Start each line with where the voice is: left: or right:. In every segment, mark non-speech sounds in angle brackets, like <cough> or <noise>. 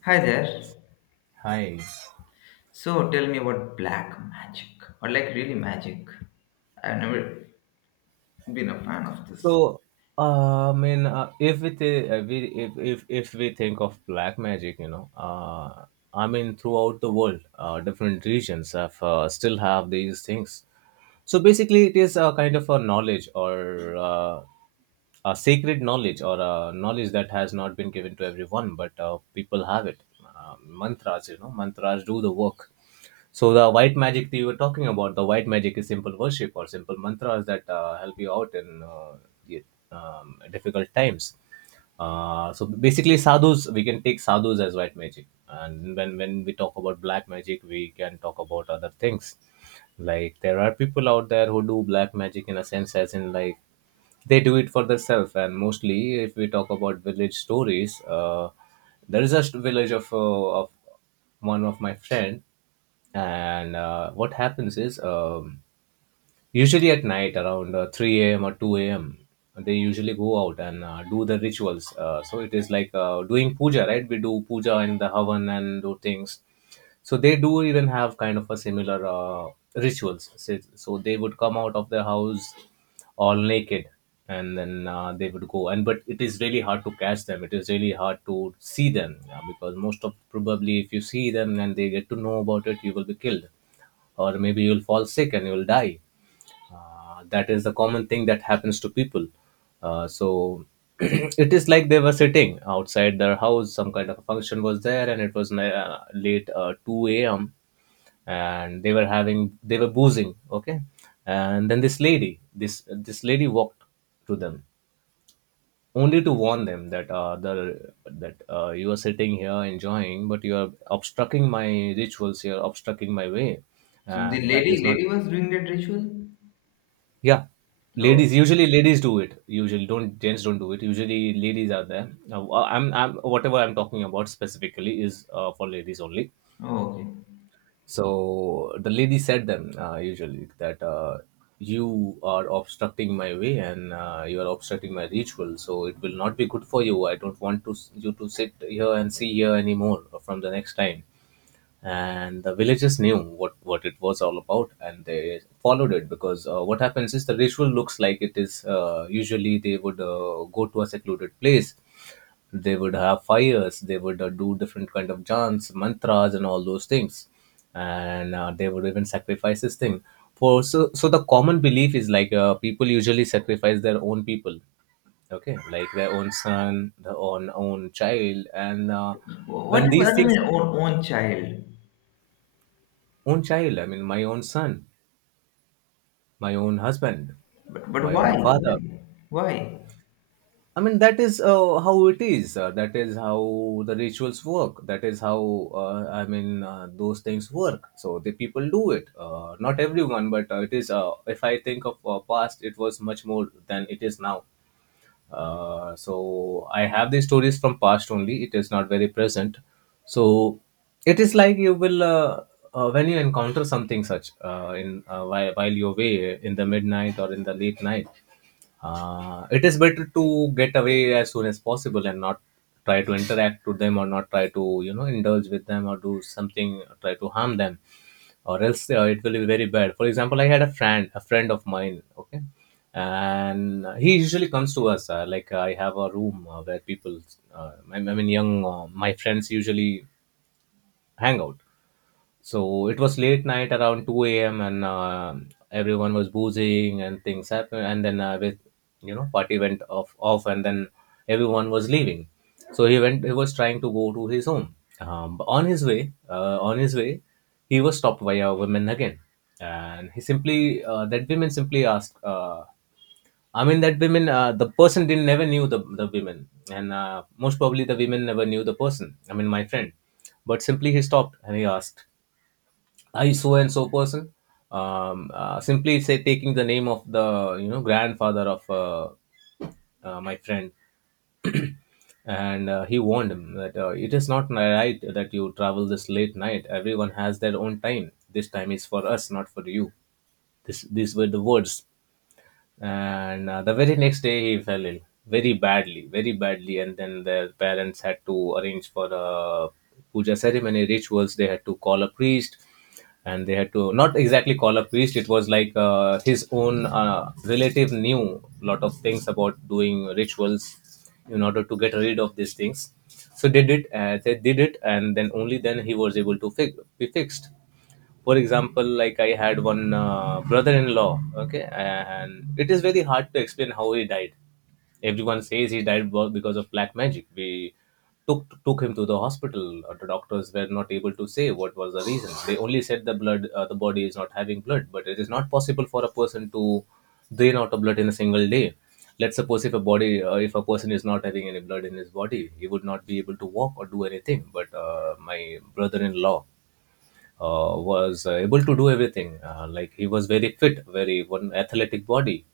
left: Hi there.
right: Hi.
left: So tell me about black magic or like really magic. I've never been a fan of this.
right: So, if we, th- we if we think of black magic, throughout the world, different regions have still have these things. So basically, it is a kind of a knowledge or a sacred knowledge or a knowledge that has not been given to everyone, but people have it. Mantras, you know, mantras do the work. So the white magic that you were talking about, the white magic is simple worship or simple mantras that help you out in y- difficult times. So basically, sadhus, we can take sadhus as white magic, and when we talk about black magic, we can talk about other things. Like there are people out there who do black magic in a sense, as in like they do it for themselves. And mostly if we talk about village stories, there is a village of one of my friend. And what happens is usually at night around 3 a.m. or 2 a.m., they usually go out and do the rituals. So it is like doing puja, right? We do puja and the havan and do things. So they do even have kind of a similar rituals. So they would come out of their house all naked, and then they would go. And but it is really hard to catch them, it is really hard to see them, yeah, because most of probably if you see them and they get to know about it, you will be killed, or maybe you'll fall sick and you'll die. That is a common thing that happens to people. So <clears throat> it is like they were sitting outside their house, some kind of a function was there, and it was late, 2 a.m., and they were having, they were boozing, okay. And then this lady walked to them only to warn them that, the that you are sitting here enjoying but you are obstructing my rituals, you are obstructing my way.
left: So the
right: And that
left: lady
right: is not—
left: lady was doing that ritual?
right: Yeah,
left: Oh,
right: ladies, usually ladies do it. Usually, don't— gents don't do it. Usually, ladies are there. Now, I'm whatever I'm talking about specifically is for ladies only.
left: oh, okay.
right: So the lady said them usually that, you are obstructing my way, and you are obstructing my ritual. So it will not be good for you. I don't want you to sit here and see here anymore from the next time. And the villagers knew what it was all about, and they followed it, because what happens is the ritual looks like it is, usually they would go to a secluded place, they would have fires, they would do different kind of chants, mantras, and all those things. And they would even sacrifice this thing. For so so the common belief is like, people usually sacrifice their own people, okay, like their own son, their own child. And
left: What
right: when
left: if
right: these
left: I
right: things—
left: mean own child?
right: own child, I mean my own son, my own husband,
left: But
right: my own
left: why?
right: father.
left: Why? Why?
right: I mean, that is how it is, that is how the rituals work, that is how, I mean, those things work. So the people do it, not everyone, but it is— if I think of past, it was much more than it is now. So I have the stories from past only. It is not very present. So it is like you will, when you encounter something such, in while, you're away in the midnight or in the late night, it is better to get away as soon as possible, and not try to interact with them, or not try to, you know, indulge with them, or do something, try to harm them, or else it will be very bad. For example, I had a friend, a friend of mine, okay. And he usually comes to us, I have a room where people, I mean young, my friends usually hang out. So it was late night around 2 a.m. and everyone was boozing and things happened. And then with, you know, party went off, and then everyone was leaving. So he went, he was trying to go to his home. But on his way, he was stopped by a woman again. And he simply, that woman simply asked, I mean, that women, the person didn't never knew the women. And most probably the women never knew the person. I mean, my friend. But simply he stopped and he asked, I so and so person. Simply say, taking the name of the, you know, grandfather of, my friend, and he warned him that, it is not right that you travel this late night. Everyone has their own time. This time is for us, not for you. This these were the words. And the very next day, he fell ill, very badly, very badly. And then the parents had to arrange for a puja ceremony, rituals. They had to call a priest. And they had to— not exactly call a priest, it was like his own relative knew lot of things about doing rituals in order to get rid of these things. So they did, they did it. And then only then he was able to be fixed. For example, like I had one brother-in-law, okay. And it is very hard to explain how he died. Everyone says he died because of black magic. We took him to the hospital. The doctors were not able to say what was the reason. They only said the blood, the body is not having blood. But it is not possible for a person to drain out of blood in a single day. Let's suppose, if a body, if a person is not having any blood in his body, he would not be able to walk or do anything. But my brother-in-law was able to do everything. Like he was very fit, very one athletic body.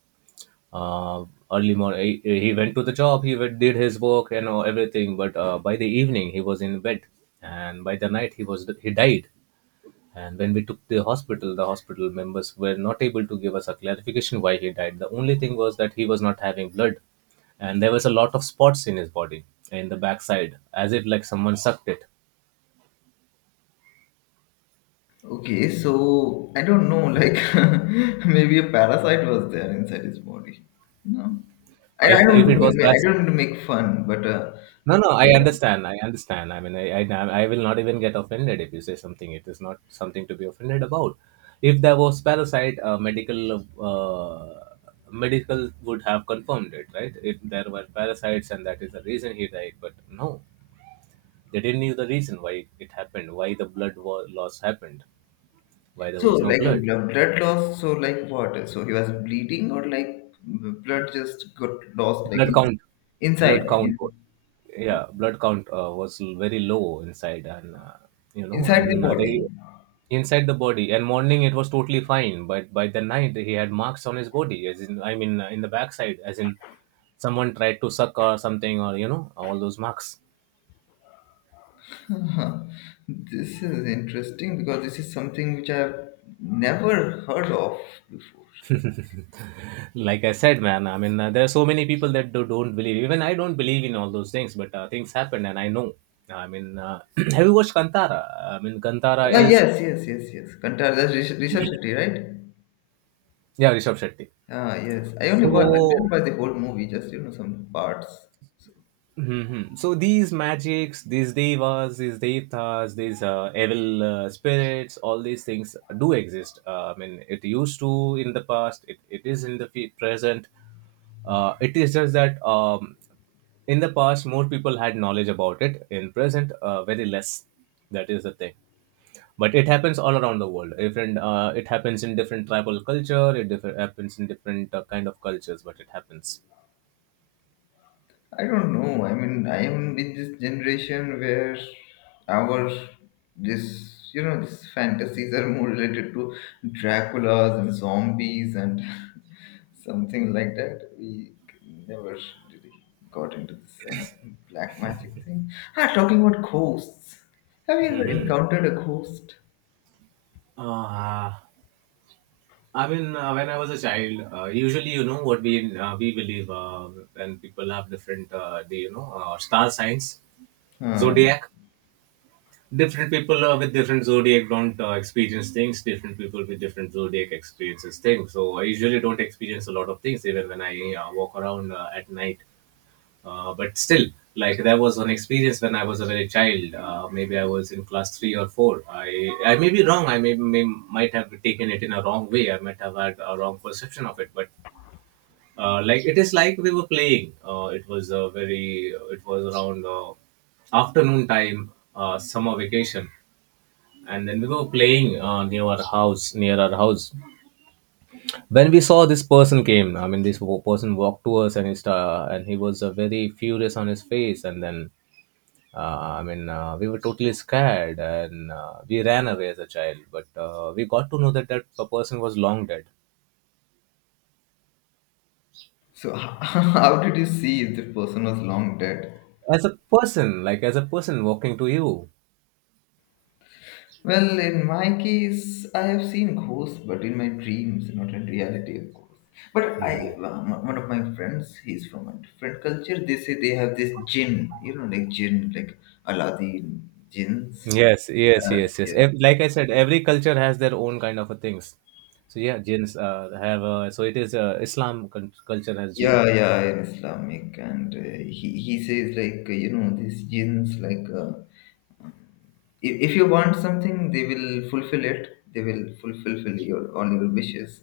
right: Uh, Early morning, he went to the job, he did his work and all everything. But by the evening, he was in bed, and by the night, he died. And when we took the hospital members were not able to give us a clarification why he died. The only thing was that he was not having blood, and there was a lot of spots in his body in the backside, as if like someone sucked it.
left: Okay, so I don't know, like <laughs> maybe a parasite was there inside his body. No. I don't
right: If it was
left: I
right: parasite.
left: don't mean to make fun, but
right: No, no,
left: like,
right: I
left: uh,
right: understand. I understand. I mean, I will not even get offended if you say something. It is not something to be offended about. If there was parasite, medical would have confirmed it, right? If there were parasites and that is the reason he died. But no, they didn't knew the reason why it happened, why the loss happened, why there
left: So,
right: was no
left: like a
right: blood.
left: blood loss, so like what? So he was bleeding, or like blood just got lost, like
right: Blood count.
left: inside,
right: Blood count yeah, blood count was very low inside. And
left: inside the
right: they—
left: body.
right: inside the body. And morning it was totally fine, but by the night he had marks on his body, as in, I mean, in the backside, as in someone tried to suck or something, or you know, all those marks.
left: Huh. This is interesting because this is something which I've never heard of before. Like,
right: <laughs> Like I said, man, I mean, there are so many people that do, don't believe. Even I don't believe in all those things, but things happen and I know. i mean uh, <clears throat> have you watched Kantara? I mean Kantara
left: ah,
right: is—
left: yes, yes, yes, yes. Kantar, that's Rishabh Shetty, right?
right: yeah, Rishabh Shetty.
left: Ah, yes. I only wa I didn't
right: So,
left: watch the whole movie, just you know some parts. So,
right: mhm. So these magics, these devas, these devatas, these evil spirits, all these things do exist. I mean, it used to in the past. It is in the present. It is just that in the past, more people had knowledge about it. In present, very less. That is the thing. But it happens all around the world. Different. It happens in different tribal culture. It happens in different kind of cultures. But it happens.
left: I don't know. I mean, I am in this generation where our this you know these fantasies are more related to Draculas and zombies and <laughs> something like that. We never really got into this black magic thing. Ah, talking about ghosts. Have you ever encountered a ghost?
right: Ah. I mean, when I was a child, usually you know what we believe, when people have different, the you know star signs,
left: Huh.
right: zodiac. Different people with different zodiac don't experience things. Different people with different zodiac experiences things. So I usually don't experience a lot of things even when I walk around at night. But still, like there was an experience when I was a very child. Maybe I was in class three or four. I may be wrong. I may might have taken it in a wrong way. I might have had a wrong perception of it. But like it is like we were playing. It was a very. It was around afternoon time, summer vacation, and then we were playing near our house. Near our house, when we saw this person came. I mean, this person walked to us and he was very furious on his face, and then I mean, we were totally scared and we ran away as a child, but we got to know that a person was long dead.
left: So <laughs> how did you see if the person was long dead?
right: As a person, like as a person walking to you.
left: Well, in my case, I have seen ghosts, but in my dreams, not in reality, of course. But
right: Hmm.
left: I, one of my friends, he's from a different culture. They say they have this jinn, you know, like jinn, like Aladdin jinns.
right: Yes, yes,
left: Yes,
right: yes, yes.
left: yes.
right: Like I said, every culture has their own kind of a things. So yeah, jinns have, so it is, Islam culture has jinn.
left: Yeah, yeah, in Islamic, and he says like you know these jinns like. If you want something, they will fulfill it, they will fulfill your all your wishes,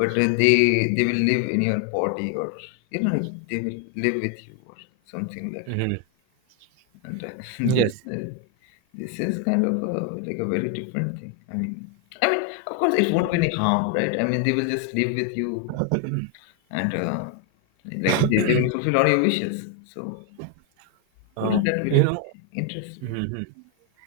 left: but they will live in your body or you know like, they will live with you or something like that.
right: Hmm.
left: And <laughs> this
right: Yes.
left: this is kind of a, like a very different thing. I mean of course it won't be any harm, right? I mean they will just live with you, and like they will fulfill all your wishes. So
right: Uh,
left: wouldn't that be
right: you
left: like
right: know.
left: interesting?
right: Hmm.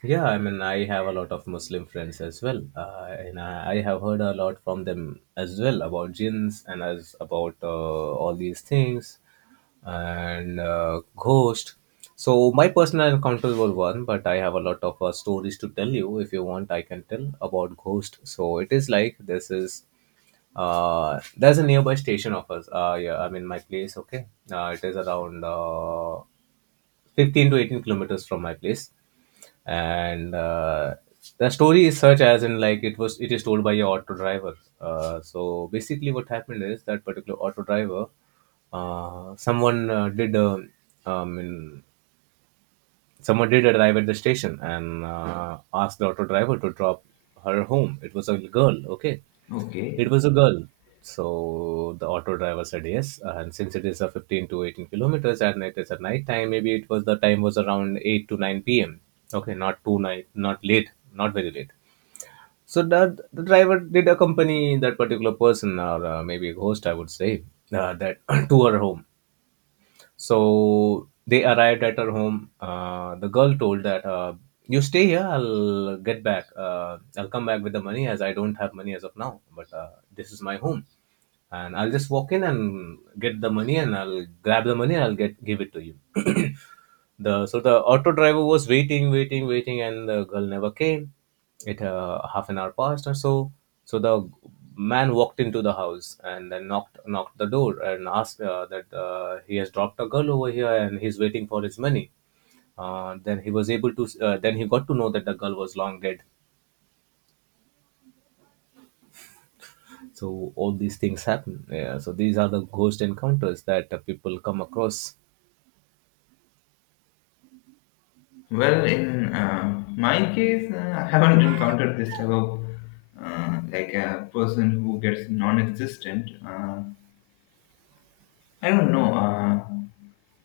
right: Yeah, I mean, I have a lot of Muslim friends as well, and I have heard a lot from them as well about jinns and as about all these things and ghost. So my personal encounters were one, but I have a lot of stories to tell you. If you want, I can tell about ghost. So it is like, this is, there's a nearby station of us. Yeah, I mean, my place. Okay, it is around, 15 to 18 kilometers from my place. And the story is such as in, like, it is told by a auto driver. So basically what happened is that particular auto driver, uh, someone uh, did uh, um, in, someone did arrive at the station and asked the auto driver to drop her home. It was a girl. Okay.
left: Okay.
right: It was a girl. So the auto driver said yes. And since it is a 15 to 18 kilometers and it is at night time, maybe it was the time was around 8 to 9 p.m. Okay, not too night, not late, not very late. So the driver did accompany that particular person or, maybe a host, I would say, that <coughs> <clears throat> to her home. So they arrived at her home. The girl told that, "You stay here. I'll get back. I'll come back with the money as I don't have money as of now. But this is my home, and I'll just walk in and get the money, and I'll grab the money, and I'll get give it to you." <clears throat> the So the auto driver was waiting, waiting, waiting, and the girl never came. It Half an hour passed or so. So the man walked into the house and then knocked the door and asked, that he has dropped a girl over here and he's waiting for his money. Then he got to know that the girl was long dead. So all these things happen, yeah, so these are the ghost encounters that people come across.
left: Well, in my case, I haven't encountered this type of like a person who gets non-existent. I don't know.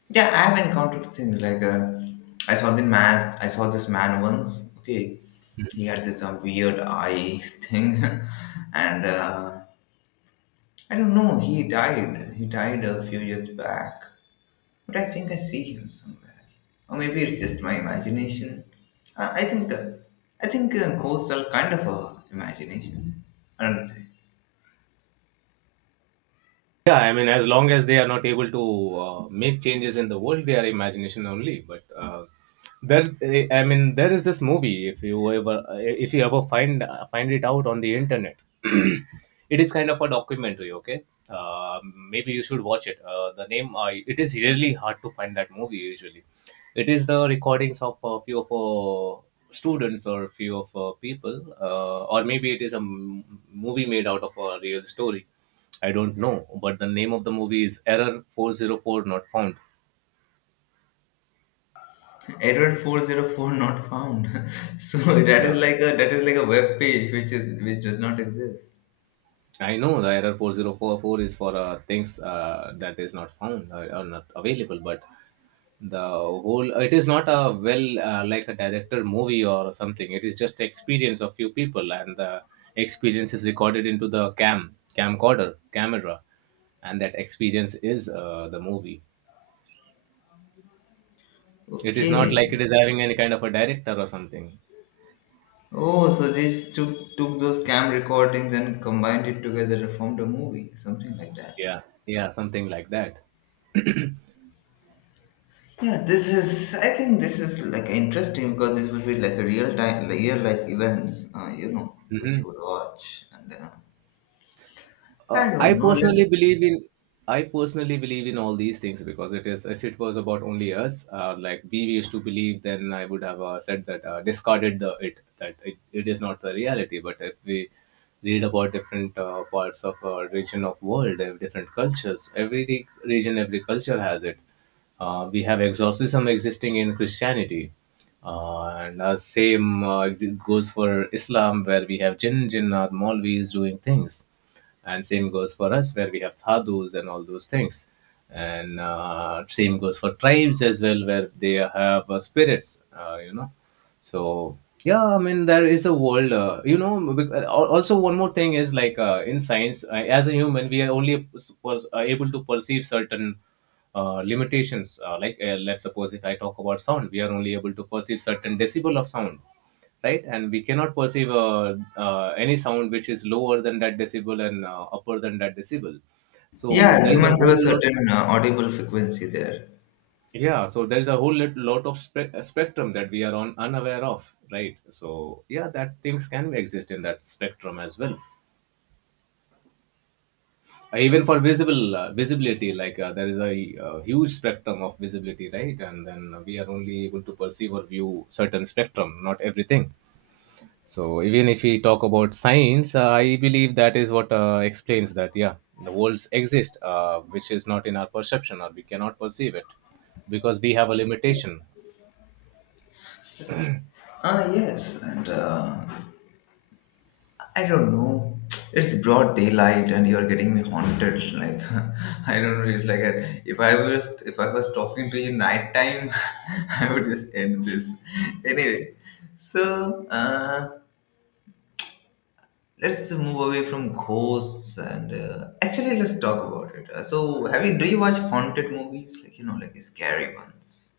left: Yeah, I have encountered things like I saw the mask. I saw this man once. Okay, he had this weird eye <laughs> thing, and I don't know. He died. He died a few years back. But I think I see him somewhere, or maybe it's just my imagination. Uh, I think uh, I think ghosts are kind of a imagination, aren't they?
right: Yeah, I mean, as long as they are not able to make changes in the world, they are imagination only. But I mean, there is this movie. If you ever find it out on the internet, <clears throat> it is kind of a documentary. Okay, uh, maybe you should watch it. The name, it is really hard to find that movie. Usually, it is the recordings of a few of students, or a few of people, or maybe it is a movie made out of a real story. I don't know, but the name of the movie is Error 404 Not Found.
left: Edward 404 not found. <laughs> So that is
right: Yeah,
left: like a, that is like a web page which is which does not exist.
right: I know the Error 4044 is for things that is not found, or not available, but the whole it is not a well, like a director movie or something. It is just the experience of few people, and the experience is recorded into the camera, and that experience is the movie. It is not
left: Okay.
right: like it is having any kind of a director or something.
left: Oh, so they just took those cam recordings and combined it together and formed a movie, something like that.
right: Yeah, yeah, something like that.
left: Yeah, this is. I think this is like interesting because this would be like a real time, like real life events. You know, which
right: Hmm.
left: you would watch, and I
right: uh, I
left: don't know.
right: personally
left: Let's.
right: believe in I personally believe in all these things, because it is, if it was about only us, like we used to believe, then I would have said that, discarded the it that it is not the reality. But if we read about different parts of, region of world, different cultures, every region, every culture has it. We have exorcism existing in Christianity. And same goes for Islam, where we have or Maulvis doing things, and same goes for us where we have sadhus and all those things, and same goes for tribes as well, where they have spirits, you know. So yeah, I mean, there is a world, you know. Also, one more thing is like, in science, as a human, we are only able to perceive certain limitations. Like, let's suppose if I talk about sound, we are only able to perceive certain decibel of sound, right? And we cannot perceive any sound which is lower than that decibel and upper than that decibel. So
left: Yeah,
right: there is a
left: humans have
right: whole
left: a
right: lot,
left: certain audible frequency there.
right: yeah. So there is a whole lot of spectrum that we are on unaware of, right? So yeah, that things can exist in that spectrum as well. Even for visible visibility, like, there is a huge spectrum of visibility, right? And then we are only able to perceive or view certain spectrum, not everything. So even if we talk about science, I believe that is what explains that, yeah, the worlds exist, which is not in our perception or we cannot perceive it, because we have a limitation.
left: Ah, yes, and I don't know. It's broad daylight, and you're getting me haunted. Like <laughs> I don't know. It's like if I was, if I was talking to you nighttime, <laughs> I would just end this. Anyway, so. Let's move away from ghosts and actually let's talk about it. So, have you do you watch haunted movies? Like you know, like scary ones.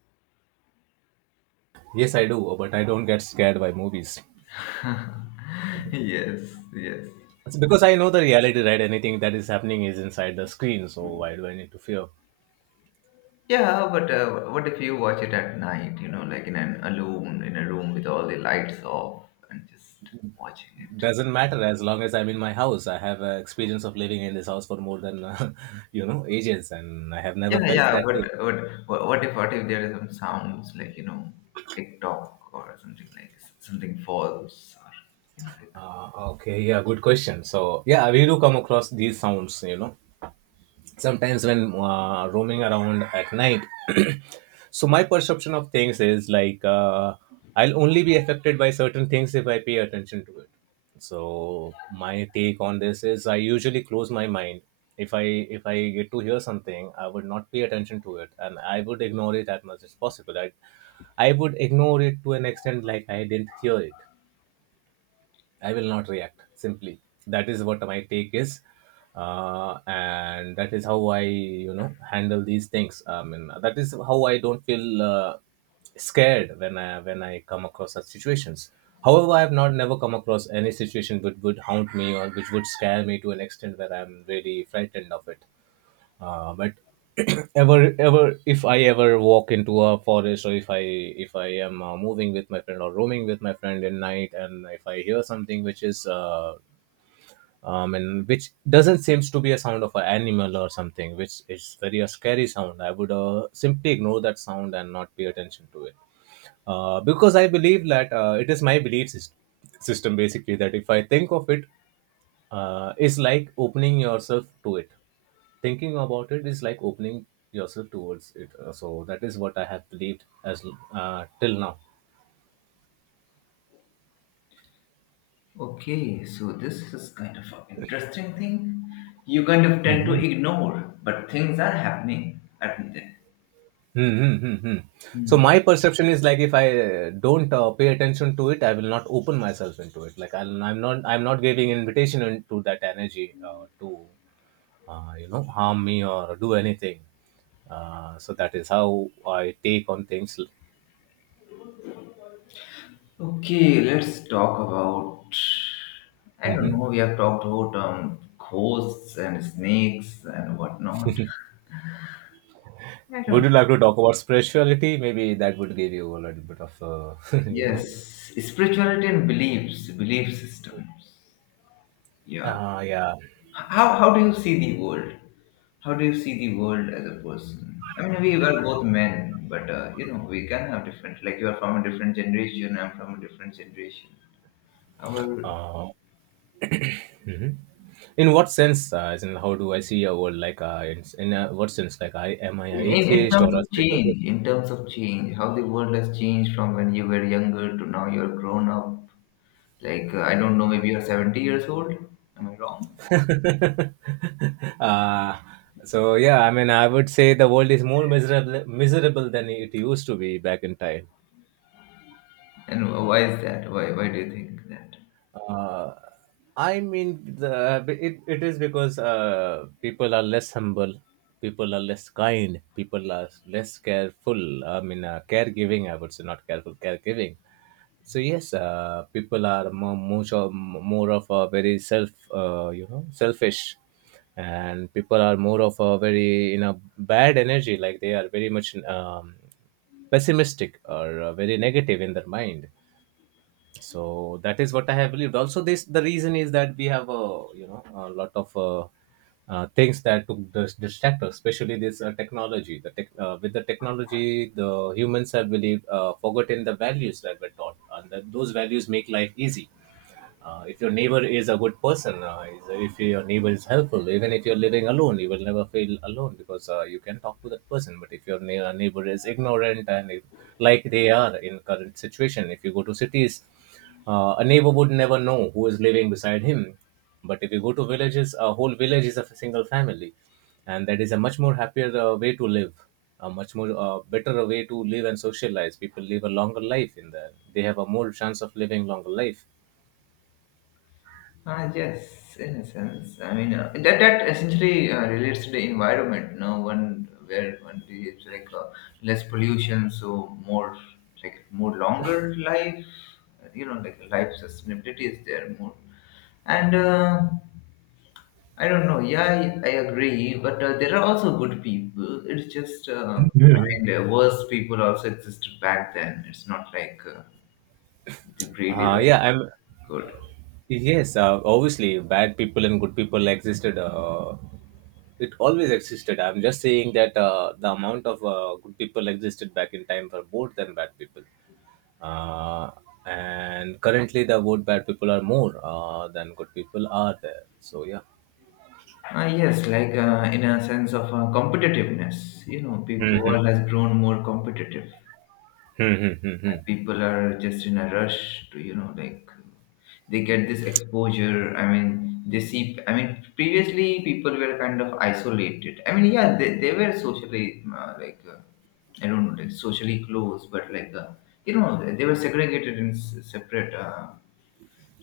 right: Yes, I do, but I don't get scared by movies.
left: <laughs> Yes, yes.
right: It's because I know the reality, right? Anything that is happening is inside the screen, so why do I need to fear?
left: Yeah, but what if you watch it at night? You know, like in an alone in a room with all the lights off and just watching it.
right: Doesn't matter as long as I'm in my house. I have experience of living in this house for more than <laughs> ages, and I have never
left: Yeah,
right: felt
left: yeah.
right: that way.
left: But what if, what if there are some sounds like you know, tick tock or something, like something falls or you know like
right: Okay, yeah, good question. So, yeah, we do come across these sounds, you know, sometimes when roaming around at night. <clears throat> So, my perception of things is like, I'll only be affected by certain things if I pay attention to it. So, my take on this is, I usually close my mind. If I if I get to hear something, I would not pay attention to it, and I would ignore it as much as possible. I would ignore it to an extent like I didn't hear it. I will not react. Simply, that is what my take is, and that is how I, you know, handle these things. I mean, that is how I don't feel scared when I come across such situations. However, I have not never come across any situation which would haunt me or which would scare me to an extent where I'm really frightened of it, but <clears throat> ever ever if I ever walk into a forest, or if I am moving with my friend or roaming with my friend in night, and if I hear something which is, and which doesn't seems to be a sound of an animal or something which is very a scary sound, I would simply ignore that sound and not pay attention to it, because I believe that, it is my belief system, basically, that if I think of it, is like opening yourself to it. Thinking about it is like opening yourself towards it. So that is what I have believed as, till now.
left: Okay, so this is kind of an interesting thing. You kind of tend to
right: Mhm.
left: ignore, but things are happening, aren't they?
right: Mhm, mhm, mhm. So
left: Hmm.
right: my perception is like, if I don't pay attention to it, I will not open myself into it. Like, I'm not giving invitation into that energy to, you know, harm me or do anything. So that is how I take on things.
left: Okay, let's talk about. I don't
right: Mhm.
left: know. We have talked about ghosts and snakes and whatnot. I
right: Would
left: don't.
right: you like to talk about spirituality? Maybe that would give you a little bit of, <laughs> you know.
left: Yes, spirituality and beliefs, belief systems. Yeah.
right: Yeah.
left: How do you see the world? How do you see the world as a person? I mean, we were both men, but you know, we can have different. Like you are from a different generation, I'm from a different generation. Our
right: Uh, mhm. In what sense? As in, how do I see a world? Like, in what sense? Like, I am I an
left: in
right: atheist
left: terms
right: or a
left: of
right: spiritual
left: change, in terms of change, how the world has changed from when you were younger to now you're grown up. Like I don't know, maybe you're 70 years old. Am I wrong?
right: person? <laughs> uh, so yeah, I mean, I would say the world is more miserable than it used to be back in time.
left: And why is that? Why do you think that?
right: Uh, I mean, it is because people are less humble, people are less kind, people are less careful. I mean, caregiving, I would say, not careful, caregiving. So, yes, people are more, much of, more of a very self, you know, selfish. And people are more of a very, you know, bad energy, like they are very much pessimistic or very negative in their mind, so that is what I have believed. Also, this the reason is that we have, a you know, a lot of things that took distract us, especially this technology. The with the technology, the humans have believed, forgotten the values that were taught, and that those values make life easy. If your neighbor is a good person, if your neighbor is helpful, even if you're living alone, you will never feel alone because you can talk to that person. But if your neighbor is ignorant, and if, like they are in current situation, if you go to cities, a neighbor would never know who is living beside him. But if you go to villages, a whole village is a single family, and that is a much more happier way to live, a much more better way to live and socialize. People live a longer life in there. They have a more chance of living longer life.
left: Ah, yes, in a sense. I mean, that essentially relates to the environment. No one where one lives like less pollution, so more like more longer life. You know, like life sustainability is there more. And I don't know. Yeah, I agree. But there are also good people. It's just I mean, the worse people also existed back then. It's not like the breed is
right: Yeah,
left: always
right: I'm.
left: good.
right: Yes, obviously, bad people and good people existed. It always existed. I'm just saying that the amount of good people existed back in time were more than bad people, uh, and currently the good bad people are more than good people are there. So yeah.
left: Yes, like in a sense of competitiveness, you know,
right: hmm
left: people
right: hmm
left: world has grown more competitive.
right: hmm
left: And
right: hmm
left: people are just in a rush to, you know, like they get this exposure. I mean, they see. I mean, previously people were kind of isolated. I mean, yeah, they were socially like I don't know, like socially close, but like you know, they were segregated in separate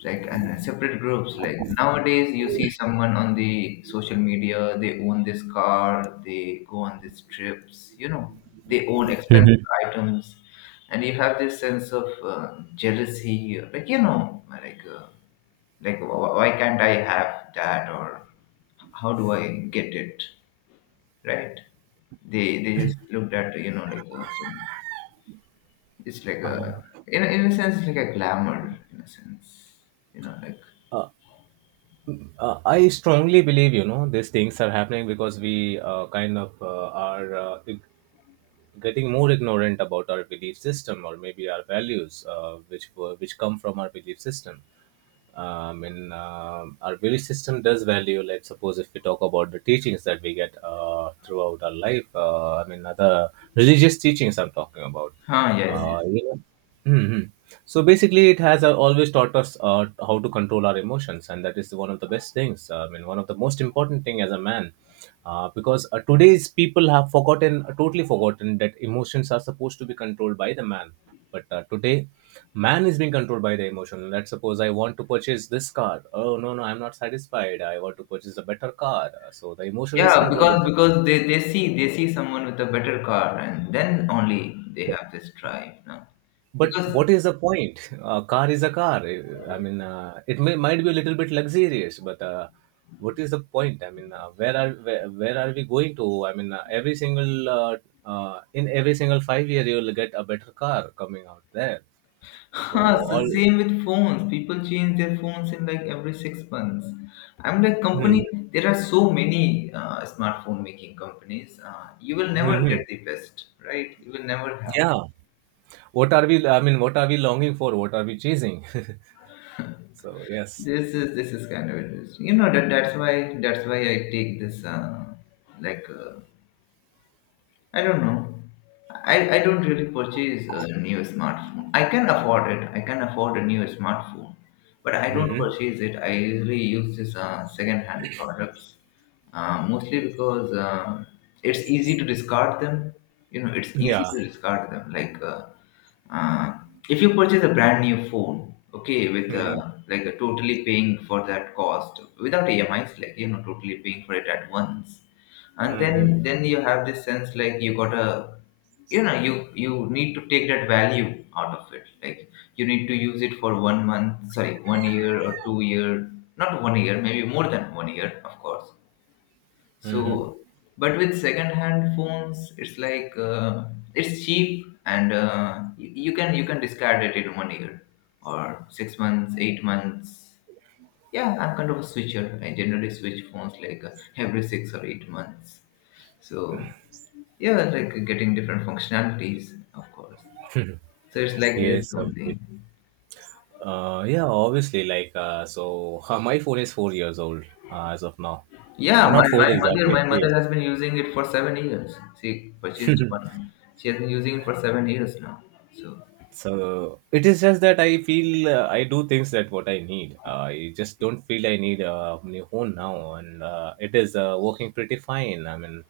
left: right, and separate groups. Like nowadays you see someone on the social media, they own this car, they go on these trips, you know, they own
right: Mhm.
left: expensive items, and you have this sense of jealousy, like you know like why can't I have that, or how do I get it, right? They just looked at, you know, like some, it's like a
right: uh,
left: in a sense, it's like a glamour in a sense, you know, like
right: uh, I strongly believe, you know, these things are happening because we kind of are getting more ignorant about our belief system, or maybe our values which were, which come from our belief system. In our belief system does value, like suppose if we talk about the teachings that we get throughout our life. I mean, other religious teachings I'm talking about.
left: huh, yes,
right: uh,
left: yes.
right: you know, hmm hmm. So basically, it has always taught us how to control our emotions, and that is one of the best things. I mean, one of the most important thing as a man, because today's people have forgotten, totally forgotten that emotions are supposed to be controlled by the man. But today, man is being controlled by the emotion. Let's suppose I want to purchase this car. Oh no, no, I'm not satisfied. I want to purchase a better car. So the emotion is
left: Yeah,
right: controlling
left: because
right: the man.
left: they see, someone with a better car, and then only they have this drive now.
right: But
left: Because
right: what is the point? A car is a car. I mean, it may might be a little bit luxurious, but what is the point? I mean, where are we going to? I mean, every single in every single 5 years you will get a better car coming out there.
left: <laughs>
right: So
left: huh, so
right: all,
left: same with phones. People change their phones in like every 6 months. I'm like
right: hmm
left: company. There are so many smartphone making companies. You will never
right: hmm
left: get
right: hmm.
left: the best, right? You will never have it.
right: Yeah. What are we? I mean, what are we longing for? What are we chasing? <laughs> So yes,
left: This is kind of interesting. You know that's why I take this like I don't know. I don't really purchase a new smartphone. I can afford it. I can afford a new smartphone, but I don't
right: hmm
left: purchase it. I usually use this second-hand products, mostly because it's easy to discard them. You know, it's easy
right: yeah.
left: to discard them. Like uh, if you purchase a brand new phone, okay, with
right: hmm hmm
left: like a totally paying for that cost without emis, like you know totally paying for it at once, and
right: hmm
left: then
right: hmm.
left: then you have this sense like you gotta you know you need to take that value out of it, like you need to use it for 1 month, sorry, 1 year or 2 year, not 1 year, maybe more than 1 year, of course,
right: Hmm, hmm.
left: so, but with second-hand phones, it's like it's cheap, and you can discard it in 1 year or 6 months, 8 months. Yeah, I'm kind of a switcher. I generally switch phones like every 6 or 8 months. So yeah, like getting different functionalities, of course. So it's like this
right: Yes, obviously.
left: only.
right: Yeah, obviously. Like, so <laughs> my phone is 4 years old as of now.
left: Yeah,
right: Not
left: my,
right: four
left: my mother,
right: exactly, it's 3 years.
left: has been using it for 7 years. She purchased one. She has been using it for 7 years now. So.
right: So it is just that I feel, I do things that what I need. I just don't feel I need a new phone now, and it is working pretty fine. I mean,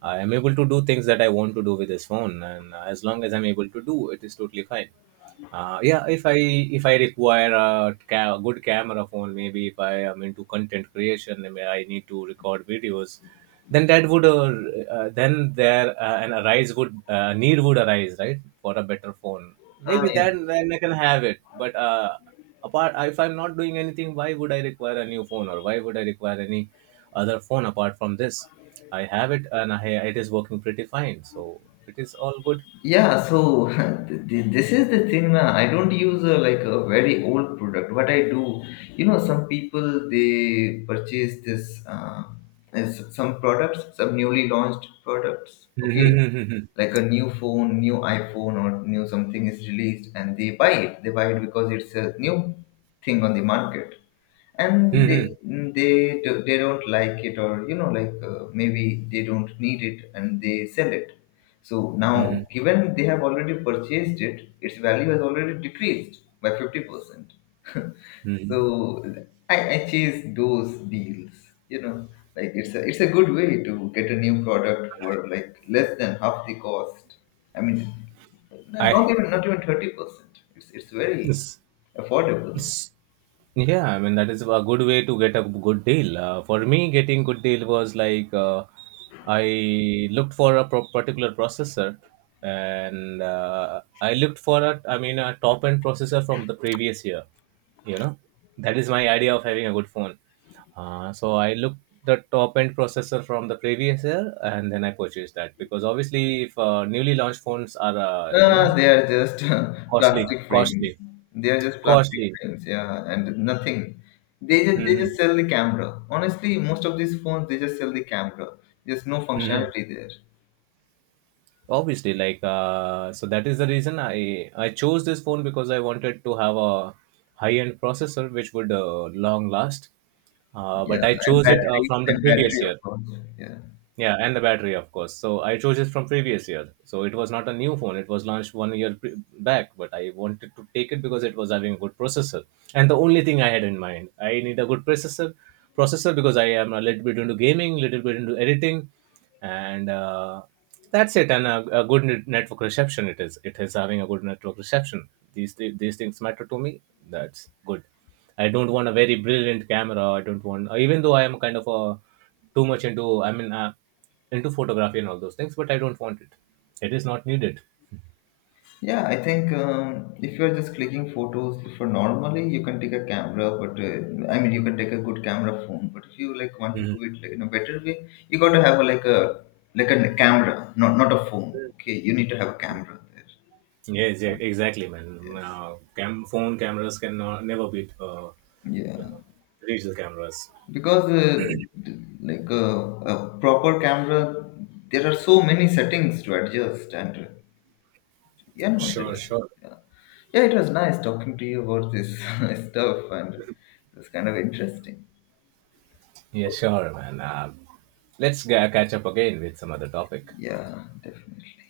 right: I am able to do things that I want to do with this phone, and as long as I'm able to do, it is totally fine. Yeah, if I require a good camera phone, maybe if I am into content creation, and I need to record videos, then that would then there an arise would need would arise, right, for a better phone. Maybe
left: Yeah.
right: then I can have it. But apart, if I'm not doing anything, why would I require a new phone, or why would I require any other phone apart from this? I have it, and it is working pretty fine, so it is all good.
left: Yeah, so <laughs> th- this is the thing. Na, I don't use a, like a very old product. What I do, you know, some people they purchase this some products, some newly launched products. Okay, like a new phone, new iPhone, or new something is released, and they buy it. They buy it because it's a new thing on the market, and they mm, they they don't like it, or you know like maybe they don't need it, and they sell it. So now
right: <laughs>
left: given they have already purchased it, its value has already decreased by 50%. <laughs> So
right: Hmm.
left: I chase those deals, you know, like it's a good way to get a new product for like less than half the cost. I mean,
right: I,
left: not even 30%, it's very
right: s-
left: affordable.
right: s- yeah, I mean that is a good way to get a good deal. For me, getting good deal was like, I looked for a particular processor, and I looked for a, I mean, a top end processor from the previous year. You know, that is my idea of having a good phone. So I looked the top end processor from the previous year, and then I purchased that because obviously, if newly launched phones are, you know,
left: They are just <laughs>
right: costly,
left: plastic frames.
right: costly.
left: They are just plastic
right: Costly.
left: frames, yeah, and nothing. They just
right: Mhm.
left: sell the camera. Honestly, most of these phones they just sell the camera. There's no
right: Mhm.
left: functionality there.
right: Obviously, like, so that is the reason I chose this phone because I wanted to have a high-end processor which would long last. But
left: Yeah,
right: I
left: and
right: chose it
left: battery
right: from the previous year.
left: of course. Yeah,
right: Yeah, and the battery, of course. So I chose it from previous year. So it was not a new phone. It was launched one year back, but I wanted to take it because it was having a good processor. And the only thing I had in mind, I need a good processor, processor because I am a little bit into gaming, little bit into editing, and that's it. And a good network reception. It is. It is having a good network reception. These these things matter to me. That's good. I don't want a very brilliant camera. I don't want, even though I am kind of a too much into, I mean, into photography and all those things, but I don't want it. It is not needed.
left: yeah. I think if you're just clicking photos for normally, you can take a camera, but I mean you can take a good camera phone. But if you like want to
right: Mhm.
left: do it like in a better way, you got to have a, like a like a camera, not a phone. Okay, you need to have a camera there.
right: Yes, yeah, exactly, man.
left: Yes.
right: Phone cameras can never beat, you
left: Yeah.
right: know, digital cameras.
left: Because like a proper camera, there are so many settings to adjust, and yeah, no, there
right: Sure,
left: are-
right: sure.
left: yeah, yeah. It was nice talking to you about this <laughs> stuff, and it was kind of interesting.
right: Yeah, sure, man. Uh, catch up again with some other topic.
left: Yeah, definitely.